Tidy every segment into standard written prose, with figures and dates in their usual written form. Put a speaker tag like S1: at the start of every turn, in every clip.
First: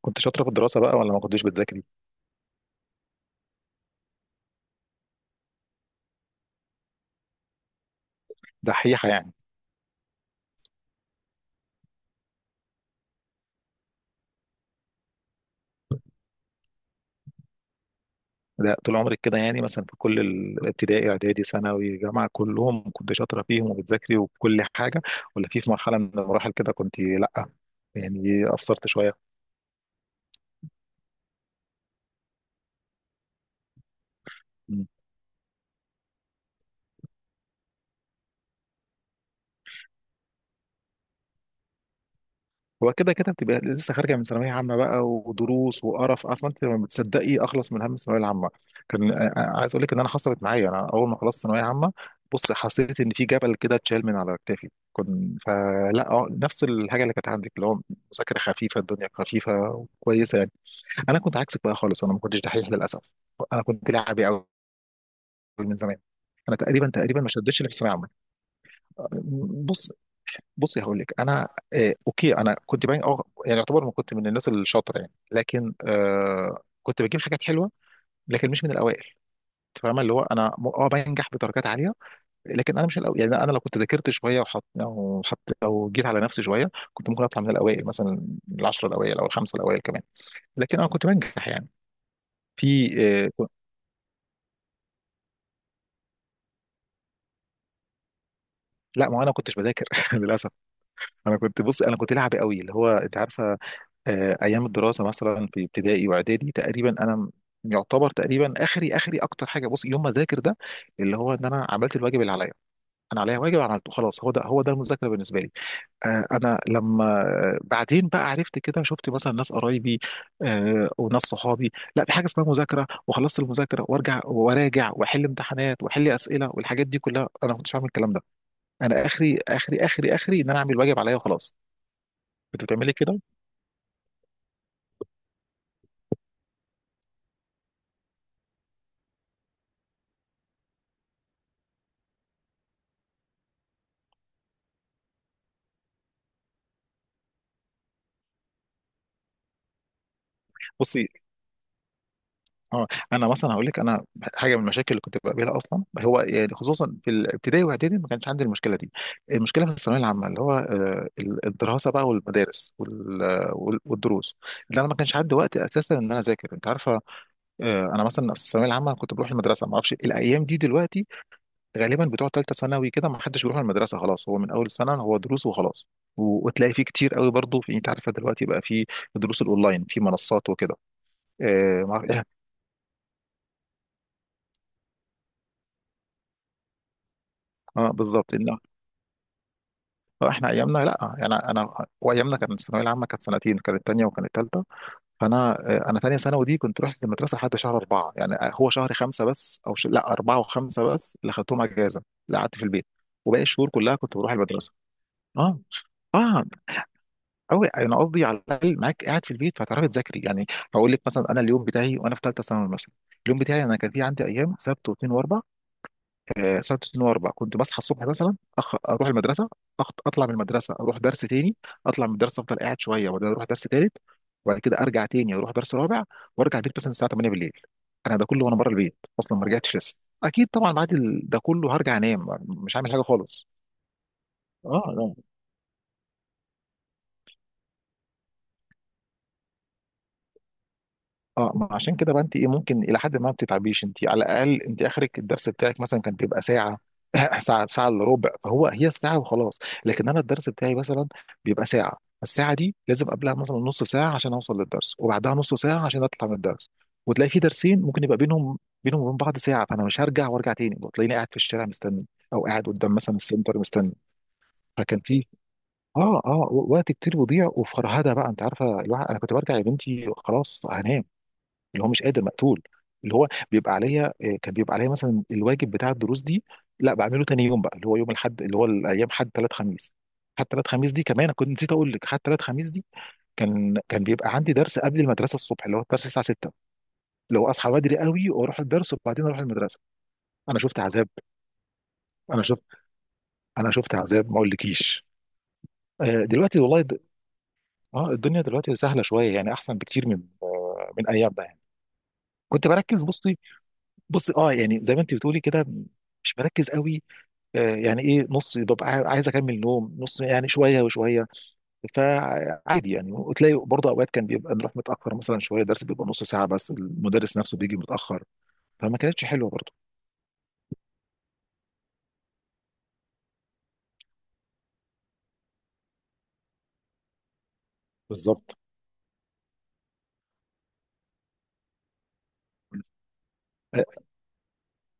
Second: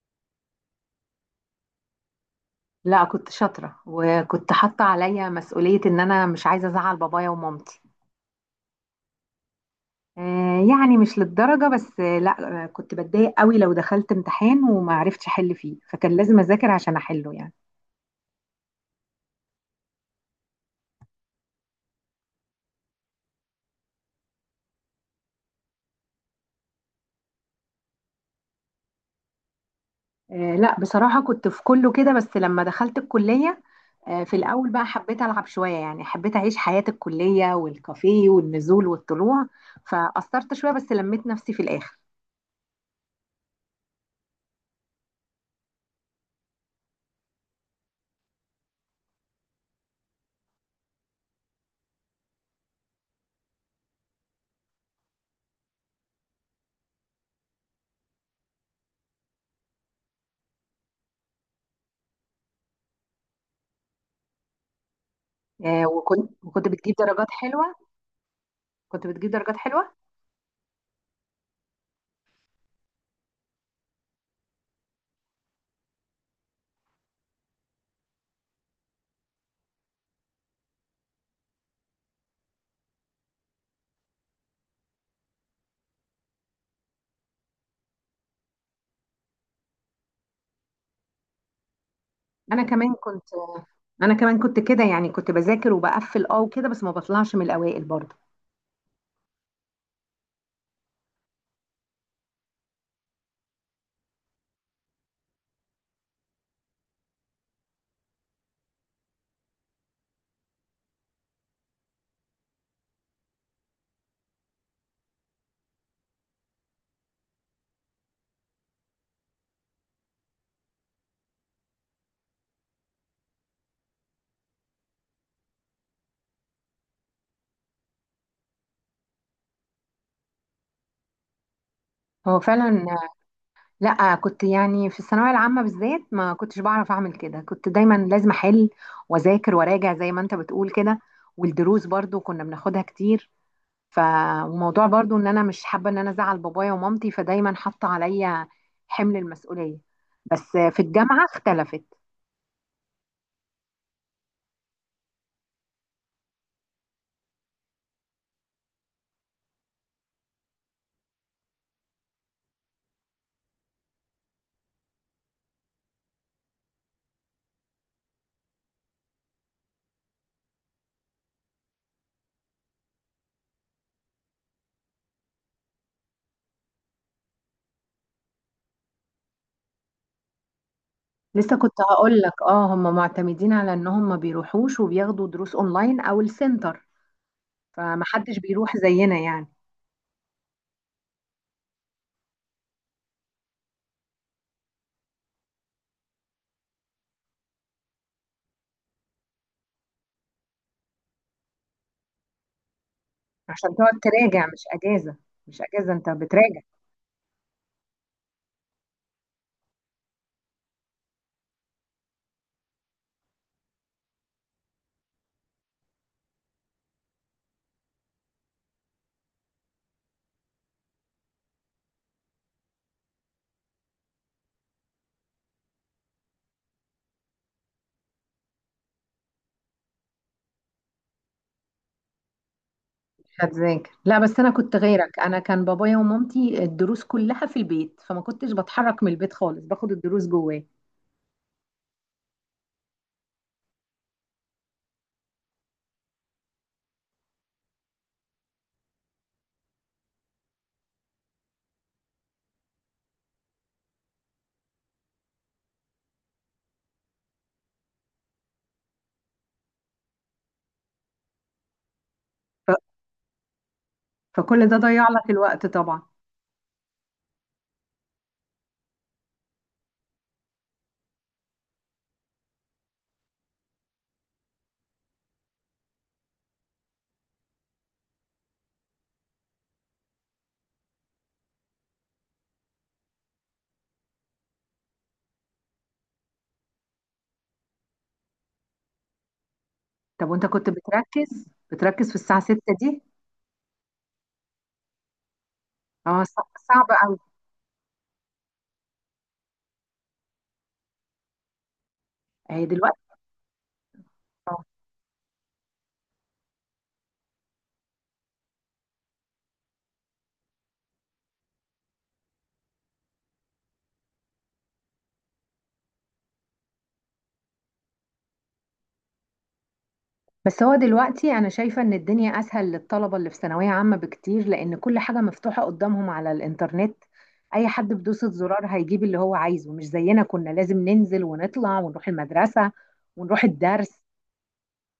S1: كنت شاطرة في الدراسة بقى ولا ما كنتش بتذاكري؟
S2: لا، كنت شاطرة وكنت حاطة عليا مسؤولية ان انا مش عايزة ازعل بابايا ومامتي.
S1: دحيحة يعني.
S2: آه، يعني مش للدرجة، بس لا كنت بتضايق قوي لو دخلت امتحان وما عرفتش احل فيه، فكان لازم اذاكر عشان احله يعني.
S1: ده طول عمري كده، يعني مثلا في كل الابتدائي اعدادي ثانوي جامعة كلهم كنت شاطرة فيهم وبتذاكري وكل حاجة، ولا في مرحلة من المراحل كده كنت لأ؟ يعني قصرت شوية.
S2: لا، بصراحة كنت في كله كده، بس لما دخلت الكلية في الاول بقى حبيت العب شوية، يعني حبيت اعيش حياة الكلية والكافيه والنزول والطلوع. فقصرت شوية بس لميت نفسي في الاخر.
S1: هو كده كده بتبقى لسه خارجه من ثانويه عامه بقى ودروس وقرف، عارفه انت لما بتصدقي اخلص من هم الثانويه العامه. كان عايز اقول لك ان انا حصلت معايا، انا اول ما خلصت ثانويه عامه بص حسيت ان في جبل كده اتشال من على كتافي. كنت، فلا نفس الحاجه اللي كانت عندك، اللي هو مذاكره خفيفه، الدنيا خفيفه وكويسه يعني. انا كنت عكسك بقى خالص، انا ما كنتش دحيح للاسف. انا كنت لعبي قوي من زمان.
S2: وكنت
S1: انا
S2: وكنت
S1: تقريبا
S2: بتجيب
S1: تقريبا ما
S2: درجات
S1: شدتش اللي
S2: حلوة.
S1: في الثانويه العامه.
S2: كنت بتجيب درجات
S1: بص،
S2: حلوة.
S1: بصي هقول لك. انا آه اوكي، انا كنت باين اه يعني، يعتبر ما كنت من الناس الشاطره يعني، لكن كنت بجيب حاجات حلوه، لكن مش من الاوائل. انت فاهمه اللي هو انا بنجح بدرجات عاليه، لكن انا مش الاول يعني. انا لو كنت ذاكرت شويه وحط او حط او جيت على نفسي شويه كنت ممكن اطلع من الاوائل مثلا، العشره الاوائل او الخمسه الاوائل كمان، لكن انا كنت بنجح يعني.
S2: انا
S1: في
S2: كمان كنت.
S1: آه
S2: انا كمان كنت كده، يعني كنت بذاكر وبقفل وكده، بس ما بطلعش من الاوائل برضه.
S1: لا، ما انا كنتش بذاكر للاسف. انا كنت، بص انا كنت لعبي قوي، اللي هو انت عارفه. ايام الدراسه مثلا في ابتدائي واعدادي تقريبا يعتبر تقريبا اخري اكتر حاجه، بص، يوم ما اذاكر ده اللي هو ان انا عملت الواجب اللي عليا. انا عليا واجب عملته خلاص، هو ده هو ده المذاكره بالنسبه لي. انا لما بعدين بقى عرفت كده، شفت مثلا ناس قرايبي وناس صحابي، لا في حاجه اسمها مذاكره، وخلصت المذاكره وارجع وراجع واحل امتحانات واحل اسئله والحاجات دي كلها، انا ما كنتش عامل الكلام ده. انا اخري ان انا اعمل الواجب عليا وخلاص.
S2: هو
S1: كنت
S2: فعلا.
S1: بتعملي كده.
S2: لا، كنت يعني في الثانويه العامه بالذات ما كنتش بعرف اعمل كده. كنت دايما لازم احل واذاكر وراجع زي ما انت بتقول كده. والدروس برضه كنا بناخدها كتير. ف وموضوع برضه ان انا مش حابه ان انا ازعل بابايا ومامتي، فدايما حاطه عليا حمل المسؤوليه. بس في
S1: بصي
S2: الجامعه اختلفت.
S1: اه، انا مثلا هقول لك، انا حاجه من المشاكل اللي كنت بقابلها اصلا هو، يعني خصوصا في الابتدائي واعدادي ما كانش عندي المشكله دي. المشكله في الثانويه العامه اللي هو الدراسه بقى والمدارس وال- آه، وال- والدروس اللي انا ما كانش عندي وقت اساسا ان انا اذاكر، انت عارفه. انا مثلا الثانويه العامه كنت بروح المدرسه، ما اعرفش الايام دي دلوقتي غالبا بتوع ثالثه ثانوي كده، ما حدش بيروح المدرسه خلاص، هو من اول السنه هو دروس وخلاص. وتلاقي فيه كتير قوي برضه، في انت عارفه دلوقتي بقى في دروس الاونلاين في منصات وكده.
S2: لسه كنت
S1: آه، ما أعرف-
S2: هقول
S1: إيه،
S2: لك، هم معتمدين على ان هم ما بيروحوش وبياخدوا دروس اونلاين او السنتر.
S1: اه بالظبط.
S2: فمحدش بيروح زينا يعني.
S1: لا، احنا ايامنا، لا يعني وايامنا كانت الثانويه العامه كانت سنتين، كانت تانية وكانت تالتة. فانا انا تانية ثانوي دي كنت رحت المدرسه لحد شهر اربعه يعني، هو شهر خمسه بس لا اربعه وخمسه بس اللي خدتهم اجازه، اللي قعدت في البيت، وباقي الشهور
S2: عشان
S1: كلها
S2: تقعد
S1: كنت بروح
S2: تراجع، مش
S1: المدرسه.
S2: اجازه.
S1: اه.
S2: مش اجازه، انت
S1: اه
S2: بتراجع.
S1: قوي، انا قصدي على الاقل معاك قاعد في البيت فهتعرفي تذاكري يعني. هقول لك مثلا انا اليوم بتاعي وانا في ثالثه ثانوي مثلا، اليوم بتاعي انا كان في عندي ايام سبت واثنين واربع. سنه 2004 كنت بصحى الصبح مثلا، اروح المدرسه، اطلع من المدرسه اروح درس تاني، اطلع من الدرس افضل قاعد شويه وبعدين اروح درس تالت، وبعد كده ارجع تاني اروح درس رابع، وارجع البيت مثلا الساعه 8 بالليل. انا ده كله وانا بره البيت اصلا، ما رجعتش لسه. اكيد طبعا بعد ده كله هرجع انام مش هعمل حاجه
S2: مش
S1: خالص.
S2: هتذاكر. لا، بس انا كنت
S1: اه لا.
S2: غيرك. انا كان بابايا ومامتي الدروس كلها في البيت، فما كنتش بتحرك من البيت خالص، باخد الدروس جواه.
S1: اه، ما عشان كده بقى انت ايه، ممكن الى حد ما بتتعبيش، انت على الاقل انت اخرك الدرس بتاعك مثلا كان بيبقى ساعه ساعه، ساعه الا ربع، فهو هي الساعه وخلاص. لكن انا الدرس بتاعي مثلا بيبقى ساعه، الساعه دي لازم قبلها مثلا نص ساعه عشان اوصل للدرس، وبعدها نص ساعه عشان اطلع من الدرس، وتلاقي في درسين ممكن يبقى بينهم وبين بعض ساعه، فانا مش هرجع وارجع تاني، وتلاقيني قاعد في الشارع مستني، او قاعد
S2: ف...
S1: قدام مثلا السنتر مستني.
S2: فكل ده
S1: فكان
S2: ضيع
S1: في
S2: لك الوقت طبعا.
S1: اه وقت كتير بيضيع وفرهده بقى، انت عارفه، الواحد انا كنت برجع يا بنتي خلاص هنام، اللي هو مش قادر مقتول، اللي هو بيبقى عليا كان بيبقى عليا مثلا الواجب بتاع الدروس دي، لا بعمله تاني يوم بقى، اللي هو يوم الاحد، اللي هو الايام حد ثلاث خميس. حتى ثلاث خميس دي كمان أنا كنت نسيت اقول لك، حتى ثلاث خميس دي كان بيبقى عندي درس قبل المدرسه الصبح، اللي هو الدرس الساعه 6، اللي هو اصحى بدري قوي واروح الدرس وبعدين اروح المدرسه.
S2: طب وانت
S1: انا
S2: كنت
S1: شفت عذاب.
S2: بتركز؟ بتركز في الساعه
S1: انا شفت
S2: 6 دي؟
S1: انا شفت عذاب ما اقولكيش.
S2: اه.
S1: دلوقتي والله
S2: صعب قوي.
S1: اه الدنيا دلوقتي سهله شويه يعني، احسن بكتير من من ايام ده يعني.
S2: هي
S1: كنت
S2: دلوقتي.
S1: بركز، بصي، بصي اه، يعني زي ما انت بتقولي كده، مش مركز قوي، يعني ايه، نص ببقى عايز اكمل نوم، نص يعني، شويه وشويه، فعادي يعني. وتلاقي برضه اوقات كان بيبقى نروح متاخر مثلا شويه، درس بيبقى نص ساعه بس المدرس نفسه بيجي متاخر، فما كانتش حلوه برضه.
S2: بس هو دلوقتي انا شايفة ان الدنيا اسهل للطلبة اللي في ثانوية عامة بكتير، لان كل حاجة مفتوحة قدامهم على الانترنت. اي حد بدوسة
S1: بالظبط.
S2: زرار هيجيب اللي هو عايزه، مش زينا كنا لازم ننزل ونطلع ونروح المدرسة ونروح الدرس.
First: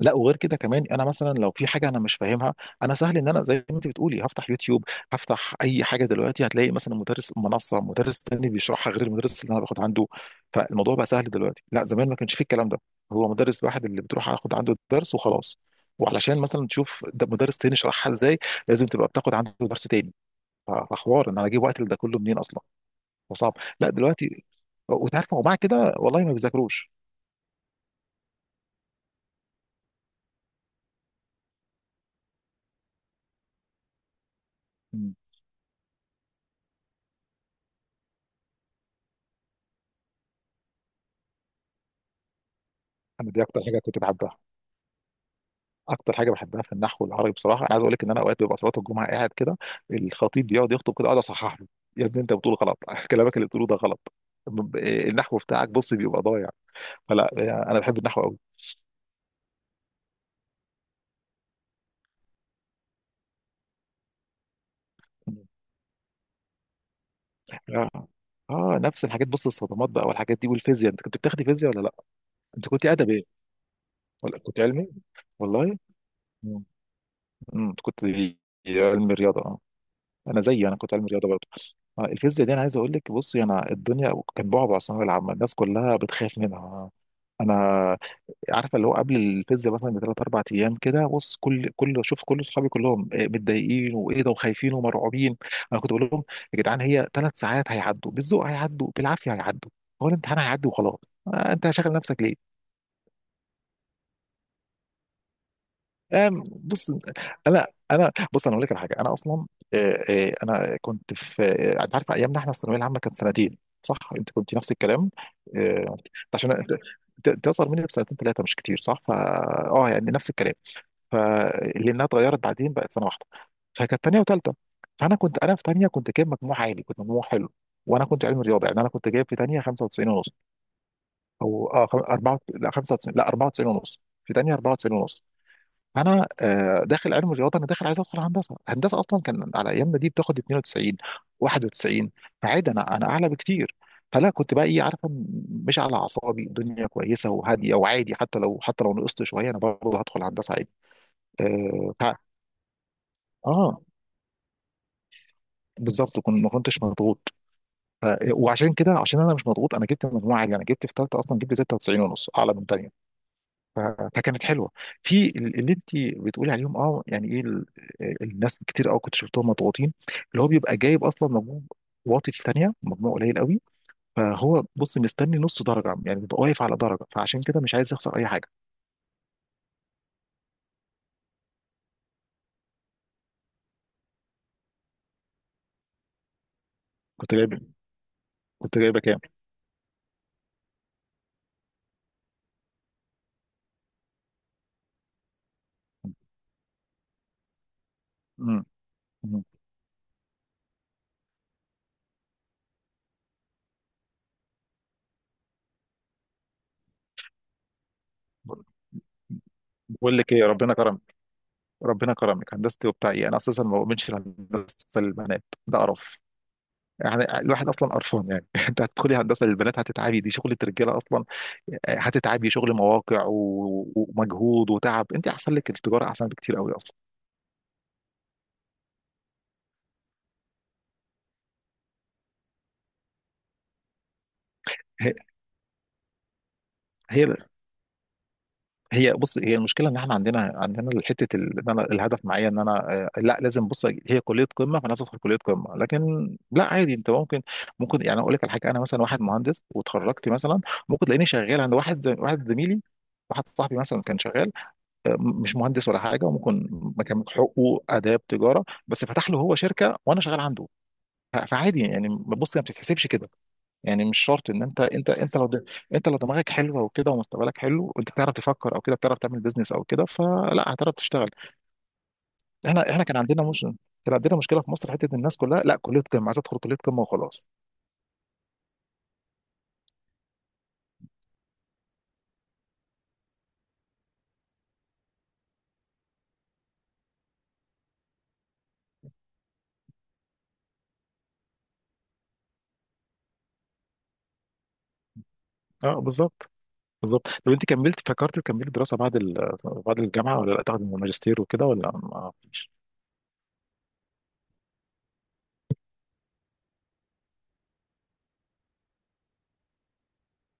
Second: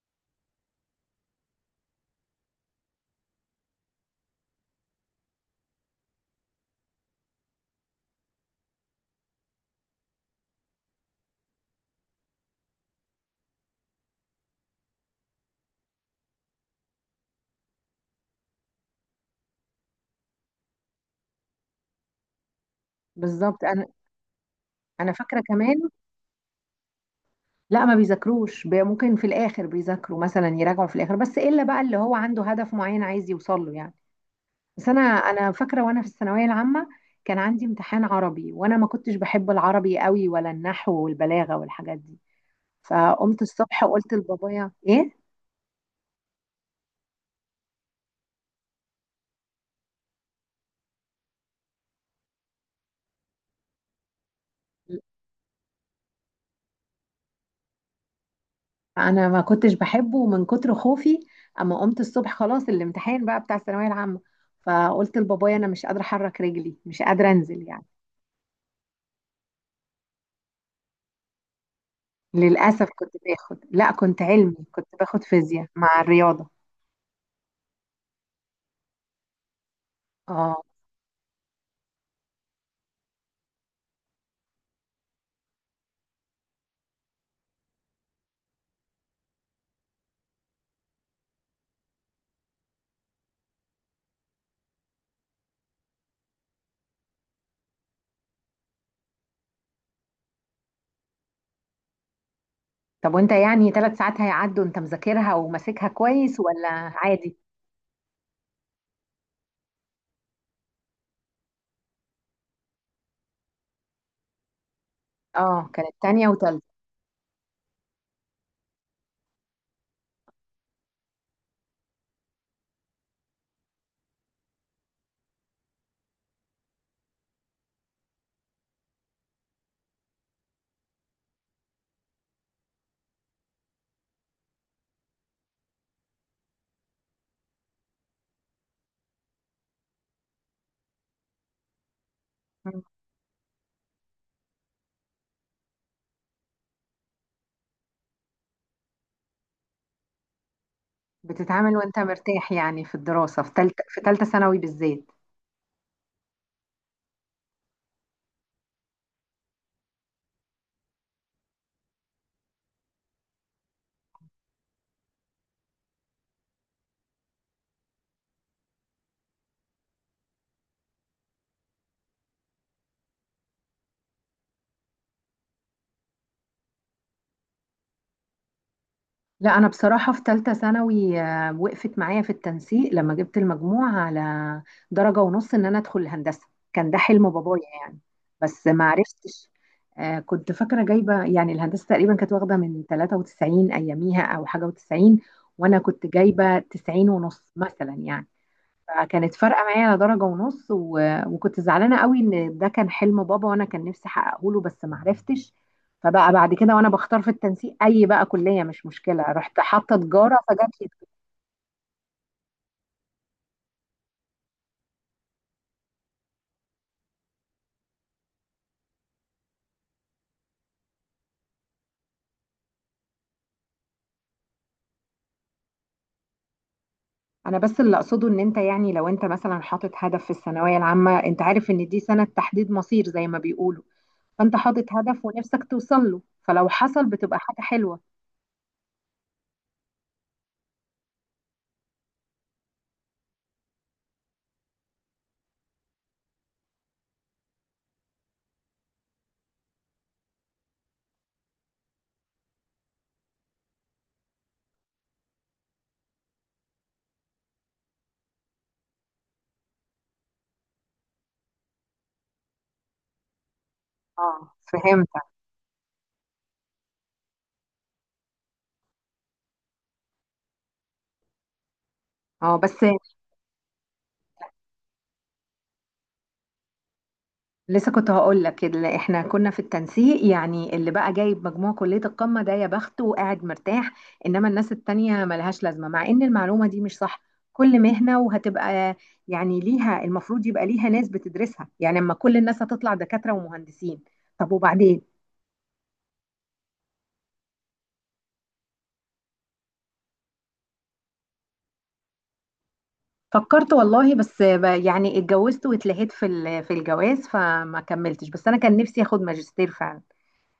S1: لا وغير كده كمان، انا مثلا لو في حاجه انا مش فاهمها، انا سهل ان انا زي ما انت بتقولي هفتح يوتيوب، هفتح اي حاجه دلوقتي هتلاقي مثلا مدرس، منصه، مدرس تاني بيشرحها غير المدرس اللي انا باخد عنده، فالموضوع بقى سهل دلوقتي. لا زمان ما كانش فيه الكلام ده، هو مدرس واحد اللي بتروح اخد عنده الدرس وخلاص. وعلشان مثلا تشوف ده مدرس تاني شرحها ازاي لازم تبقى بتاخد عنده درس تاني، فحوار ان انا اجيب وقت لده كله منين اصلا، فصعب.
S2: بالظبط. انا
S1: لا دلوقتي،
S2: انا
S1: وتعرف،
S2: فاكرة
S1: ومع
S2: كمان.
S1: كده والله ما بيذاكروش.
S2: لا، ما بيذاكروش، ممكن في الاخر بيذاكروا، مثلا يراجعوا في الاخر، بس الا بقى اللي هو عنده هدف معين عايز يوصل له يعني. بس انا
S1: مم.
S2: انا فاكرة وانا في الثانوية العامة كان عندي امتحان عربي، وانا ما كنتش بحب العربي قوي ولا النحو والبلاغة والحاجات دي.
S1: انا
S2: فقمت
S1: دي اكتر حاجه
S2: الصبح
S1: كنت
S2: وقلت
S1: بحبها،
S2: لبابايا ايه.
S1: اكتر حاجه بحبها في النحو العربي بصراحه. انا عايز اقول لك ان انا اوقات ببقى صلاه الجمعه قاعد كده، الخطيب بيقعد يخطب كده اقعد اصحح له، يا ابني انت بتقول غلط كلامك اللي بتقوله ده غلط، النحو بتاعك بص بيبقى ضايع، فلا يعني انا بحب النحو قوي.
S2: انا ما كنتش بحبه من كتر خوفي. اما قمت الصبح، خلاص الامتحان بقى بتاع الثانويه العامه، فقلت لبابايا انا مش قادره احرك رجلي، مش قادره انزل يعني.
S1: اه. نفس الحاجات، بص الصدمات بقى والحاجات دي والفيزياء، انت كنت بتاخدي فيزياء ولا لا؟ انت كنت
S2: للاسف
S1: ادب
S2: كنت
S1: ايه
S2: باخد. لا، كنت
S1: ولا
S2: علمي،
S1: كنت
S2: كنت
S1: علمي؟
S2: باخد فيزياء
S1: والله.
S2: مع الرياضه.
S1: مم. مم، كنت علمي رياضه. انا
S2: اه.
S1: زيي، انا كنت علم رياضه برضه. الفيزياء دي انا عايز اقول لك، بصي، انا الدنيا كان بعبع الثانويه العامه، الناس كلها بتخاف منها. انا عارفه اللي هو قبل الفيزياء مثلا بثلاث اربع ايام كده، بص، كل اصحابي كلهم متضايقين، وايه ده، وخايفين ومرعوبين. انا كنت بقول لهم يا جدعان، هي ثلاث ساعات هيعدوا، بالذوق هيعدوا بالعافيه هيعدوا، هو الامتحان هيعدي وخلاص، انت شاغل نفسك ليه.
S2: طب وانت يعني 3 ساعات هيعدوا، انت مذاكرها وماسكها كويس ولا
S1: بص،
S2: عادي؟
S1: انا انا بص انا اقول لك على حاجه. انا اصلا انا كنت في انت عارف ايامنا احنا الثانويه العامه كانت سنتين صح، انت كنت نفس الكلام،
S2: اه. كانت
S1: آه،
S2: تانية
S1: عشان
S2: وتالتة.
S1: انت عشان أنت اصغر مني بسنتين ثلاثه مش كتير صح، فا اه يعني نفس الكلام. فلانها اتغيرت بعدين بقت سنه واحده، فكانت ثانيه وثالثه. فانا كنت، انا في ثانيه كنت جايب مجموع عالي، كنت مجموع حلو، وانا كنت علمي رياضه، يعني انا كنت جايب في ثانيه 95 ونص، 94 لا 95 لا 94 ونص، في ثانيه 94 ونص. فانا داخل علم رياضه، انا داخل عايز ادخل هندسه، هندسه اصلا كان على ايامنا دي بتاخد 92 91، فعادي،
S2: مم.
S1: انا اعلى بكتير. فلا كنت بقى ايه، عارفه، مش على اعصابي، الدنيا كويسه وهاديه وعادي. حتى لو نقصت شويه انا برضه هدخل هندسه عادي.
S2: بتتعامل
S1: اه،
S2: وانت مرتاح يعني في الدراسه، في
S1: آه،
S2: تالتة، في تالتة ثانوي بالذات؟
S1: بالظبط كنت، ما كنتش مضغوط. ف- وعشان كده، عشان انا مش مضغوط، انا جبت مجموعه عاليه، انا جبت في ثالثه اصلا جبت 96 ونص، اعلى من ثانيه، ف- فكانت حلوه. في اللي انت بتقولي عليهم، اه يعني ايه، الناس كتير قوي كنت شفتهم مضغوطين، اللي هو بيبقى جايب اصلا مجموع واطي في ثانيه، مجموع قليل قوي، فهو بص مستني نص درجه يعني، بيبقى واقف على درجه فعشان كده مش عايز يخسر اي حاجه.
S2: لا، انا بصراحه في ثالثه ثانوي وقفت معايا في التنسيق لما جبت المجموع على درجه ونص ان انا ادخل الهندسه. كان ده حلم
S1: كنت
S2: بابايا
S1: جايب،
S2: يعني. بس
S1: كنت
S2: ما
S1: جايبه كام؟
S2: عرفتش. كنت فاكره جايبه يعني الهندسه تقريبا كانت واخده من 93 اياميها او حاجه و90، وانا كنت جايبه 90 ونص مثلا يعني.
S1: امم.
S2: فكانت
S1: أمم.
S2: فارقه معايا على درجه ونص وكنت زعلانه قوي ان ده كان حلم بابا، وانا كان نفسي احققه له، بس ما عرفتش. فبقى بعد كده وانا بختار في التنسيق، اي بقى كليه مش مشكله. رحت حاطه
S1: بقول لك
S2: تجاره
S1: ايه،
S2: فجات
S1: ربنا
S2: لي.
S1: كرمك. ربنا كرمك، هندستي وبتاع ايه، انا اساسا ما بؤمنش في هندسه البنات، ده قرف يعني، الواحد اصلا قرفان يعني انت هتدخلي هندسه للبنات هتتعبي، دي شغله رجاله اصلا، هتتعبي شغل مواقع ومجهود وتعب، انت احسن لك التجاره احسن بكتير قوي اصلا.
S2: انا بس اللي اقصده ان انت يعني، لو انت مثلا حاطط هدف في الثانويه العامه، انت عارف ان دي سنه تحديد مصير زي ما بيقولوا. فانت حاطط
S1: هي،
S2: هدف ونفسك توصل له. فلو حصل
S1: هي،
S2: بتبقى حاجه حلوه.
S1: هي بص، هي المشكله ان احنا عندنا، ان انا الهدف معايا ان انا لا لازم، بص، هي كليه قمه فانا لازم ادخل كليه قمه، لكن لا عادي. انت ممكن، ممكن يعني اقول لك على حاجه، انا مثلا واحد مهندس وتخرجت مثلا، ممكن تلاقيني شغال عند واحد زي واحد زميلي، واحد صاحبي مثلا كان شغال مش مهندس ولا حاجه، وممكن مكان حقوق اداب تجاره بس فتح له هو شركه وانا شغال عنده، فعادي يعني، بص، ما بتتحسبش كده. يعني مش شرط
S2: اه،
S1: ان انت
S2: فهمت.
S1: انت انت لو انت لو دماغك حلوه وكده ومستقبلك حلو، وانت بتعرف تفكر او كده، بتعرف تعمل بيزنس او كده، فلا هتعرف تشتغل.
S2: اه، بس.
S1: احنا احنا كان عندنا مش كان عندنا مشكله في مصر، حته إن الناس كلها لا، كليه قمه عايز ادخل كليه قمه وخلاص.
S2: لسه كنت هقول لك، اللي احنا كنا في التنسيق يعني، اللي بقى جايب مجموع كلية القمة ده يا بخته وقاعد مرتاح. انما الناس التانية ملهاش لازمة، مع ان المعلومة دي مش صح. كل مهنة وهتبقى يعني ليها، المفروض يبقى ليها ناس بتدرسها يعني. اما كل الناس هتطلع دكاترة ومهندسين؟ طب وبعدين.
S1: اه بالظبط. بالظبط، طب انت كملت، فكرت تكملي دراسه بعد بعد الجامعه ولا لا، تاخد الماجستير وكده، ولا ما فيش؟
S2: فكرت والله، بس يعني اتجوزت واتلهيت في في الجواز فما كملتش، بس انا كان نفسي اخد ماجستير فعلا.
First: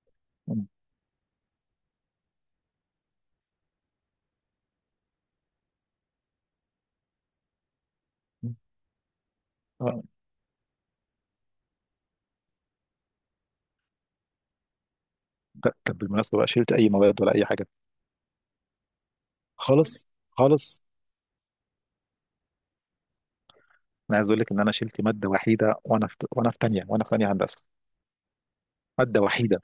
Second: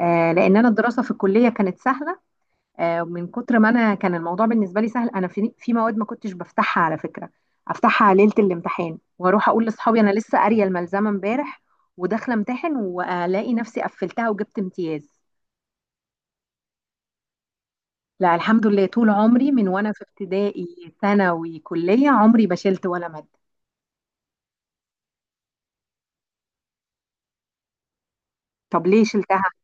S2: لان انا الدراسة في الكلية كانت سهلة. من كتر ما انا كان الموضوع بالنسبه لي سهل، انا في مواد ما كنتش بفتحها على فكره. افتحها ليله الامتحان واروح اقول لاصحابي انا لسه قاريه الملزمه امبارح، وداخله امتحن والاقي نفسي قفلتها وجبت امتياز.
S1: لا، طب بالمناسبة بقى، شلت أي مواد ولا أي حاجة؟
S2: لا، الحمد لله، طول عمري من وانا في
S1: خالص.
S2: ابتدائي
S1: خالص.
S2: ثانوي كليه عمري ما شلت ولا ماده.
S1: أنا عايز أقول لك إن أنا شلت مادة وحيدة، وأنا في تانية، وأنا في تانية هندسة.
S2: طب ليه
S1: مادة
S2: شلتها؟
S1: وحيدة.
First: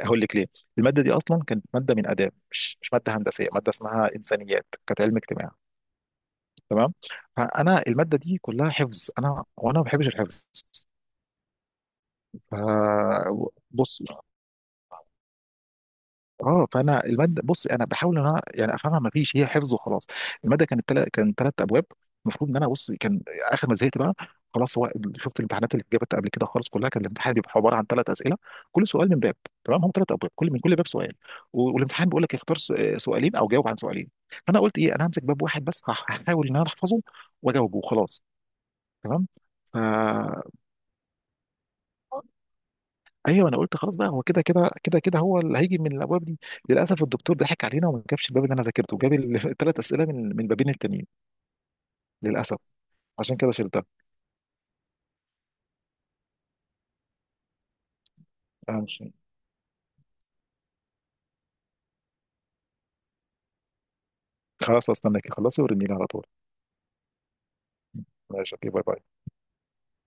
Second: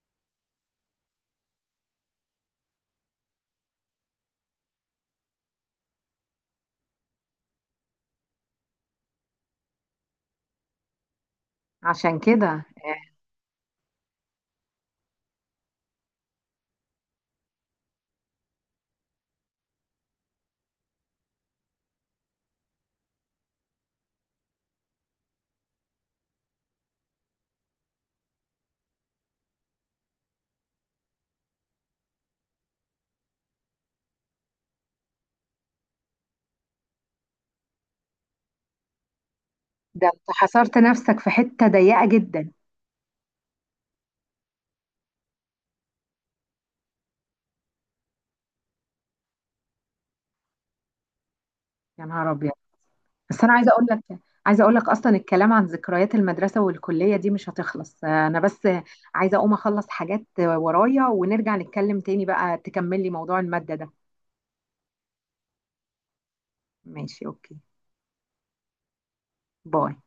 S1: هقول لك ليه. المادة دي أصلا كانت مادة من آداب، مش مادة هندسية، مادة اسمها إنسانيات، كانت علم اجتماع. تمام. فأنا المادة دي كلها حفظ، أنا وأنا ما بحبش الحفظ.
S2: عشان كده
S1: ف
S2: آه،
S1: بص، اه، فانا الماده، بص انا بحاول ان انا يعني افهمها، ما فيش، هي حفظ وخلاص. الماده كانت كان ثلاث ابواب. المفروض ان انا، بص، كان اخر ما زهقت بقى خلاص، هو، شفت الامتحانات اللي اتجابت قبل كده خالص، كلها كان الامتحان بيبقى عباره عن ثلاث اسئله، كل سؤال من باب، تمام، هم ثلاث ابواب، كل من كل باب سؤال، والامتحان بيقول لك اختار سؤالين او جاوب عن سؤالين، فانا قلت ايه، انا همسك باب واحد بس هحاول ان انا احفظه واجاوبه وخلاص. تمام.
S2: ده انت حصرت نفسك في حته ضيقه جدا.
S1: ايوه، انا قلت خلاص بقى، هو كده هو اللي هيجي من الابواب دي. للاسف الدكتور ضحك علينا وما جابش الباب اللي انا ذاكرته، جاب الثلاث اسئله من بابين التانيين.
S2: يا نهار ابيض!
S1: للاسف. عشان
S2: بس
S1: كده
S2: انا عايزه
S1: شلتها.
S2: اقول لك، عايزه اقول لك اصلا، الكلام عن ذكريات المدرسه والكليه دي مش هتخلص. انا بس
S1: أنا مش-
S2: عايزه اقوم اخلص حاجات ورايا، ونرجع نتكلم تاني بقى تكملي موضوع الماده ده.
S1: خلاص استناك، خلصي ورني لي على طول.
S2: ماشي، اوكي،
S1: ماشي اوكي. باي باي.
S2: باي.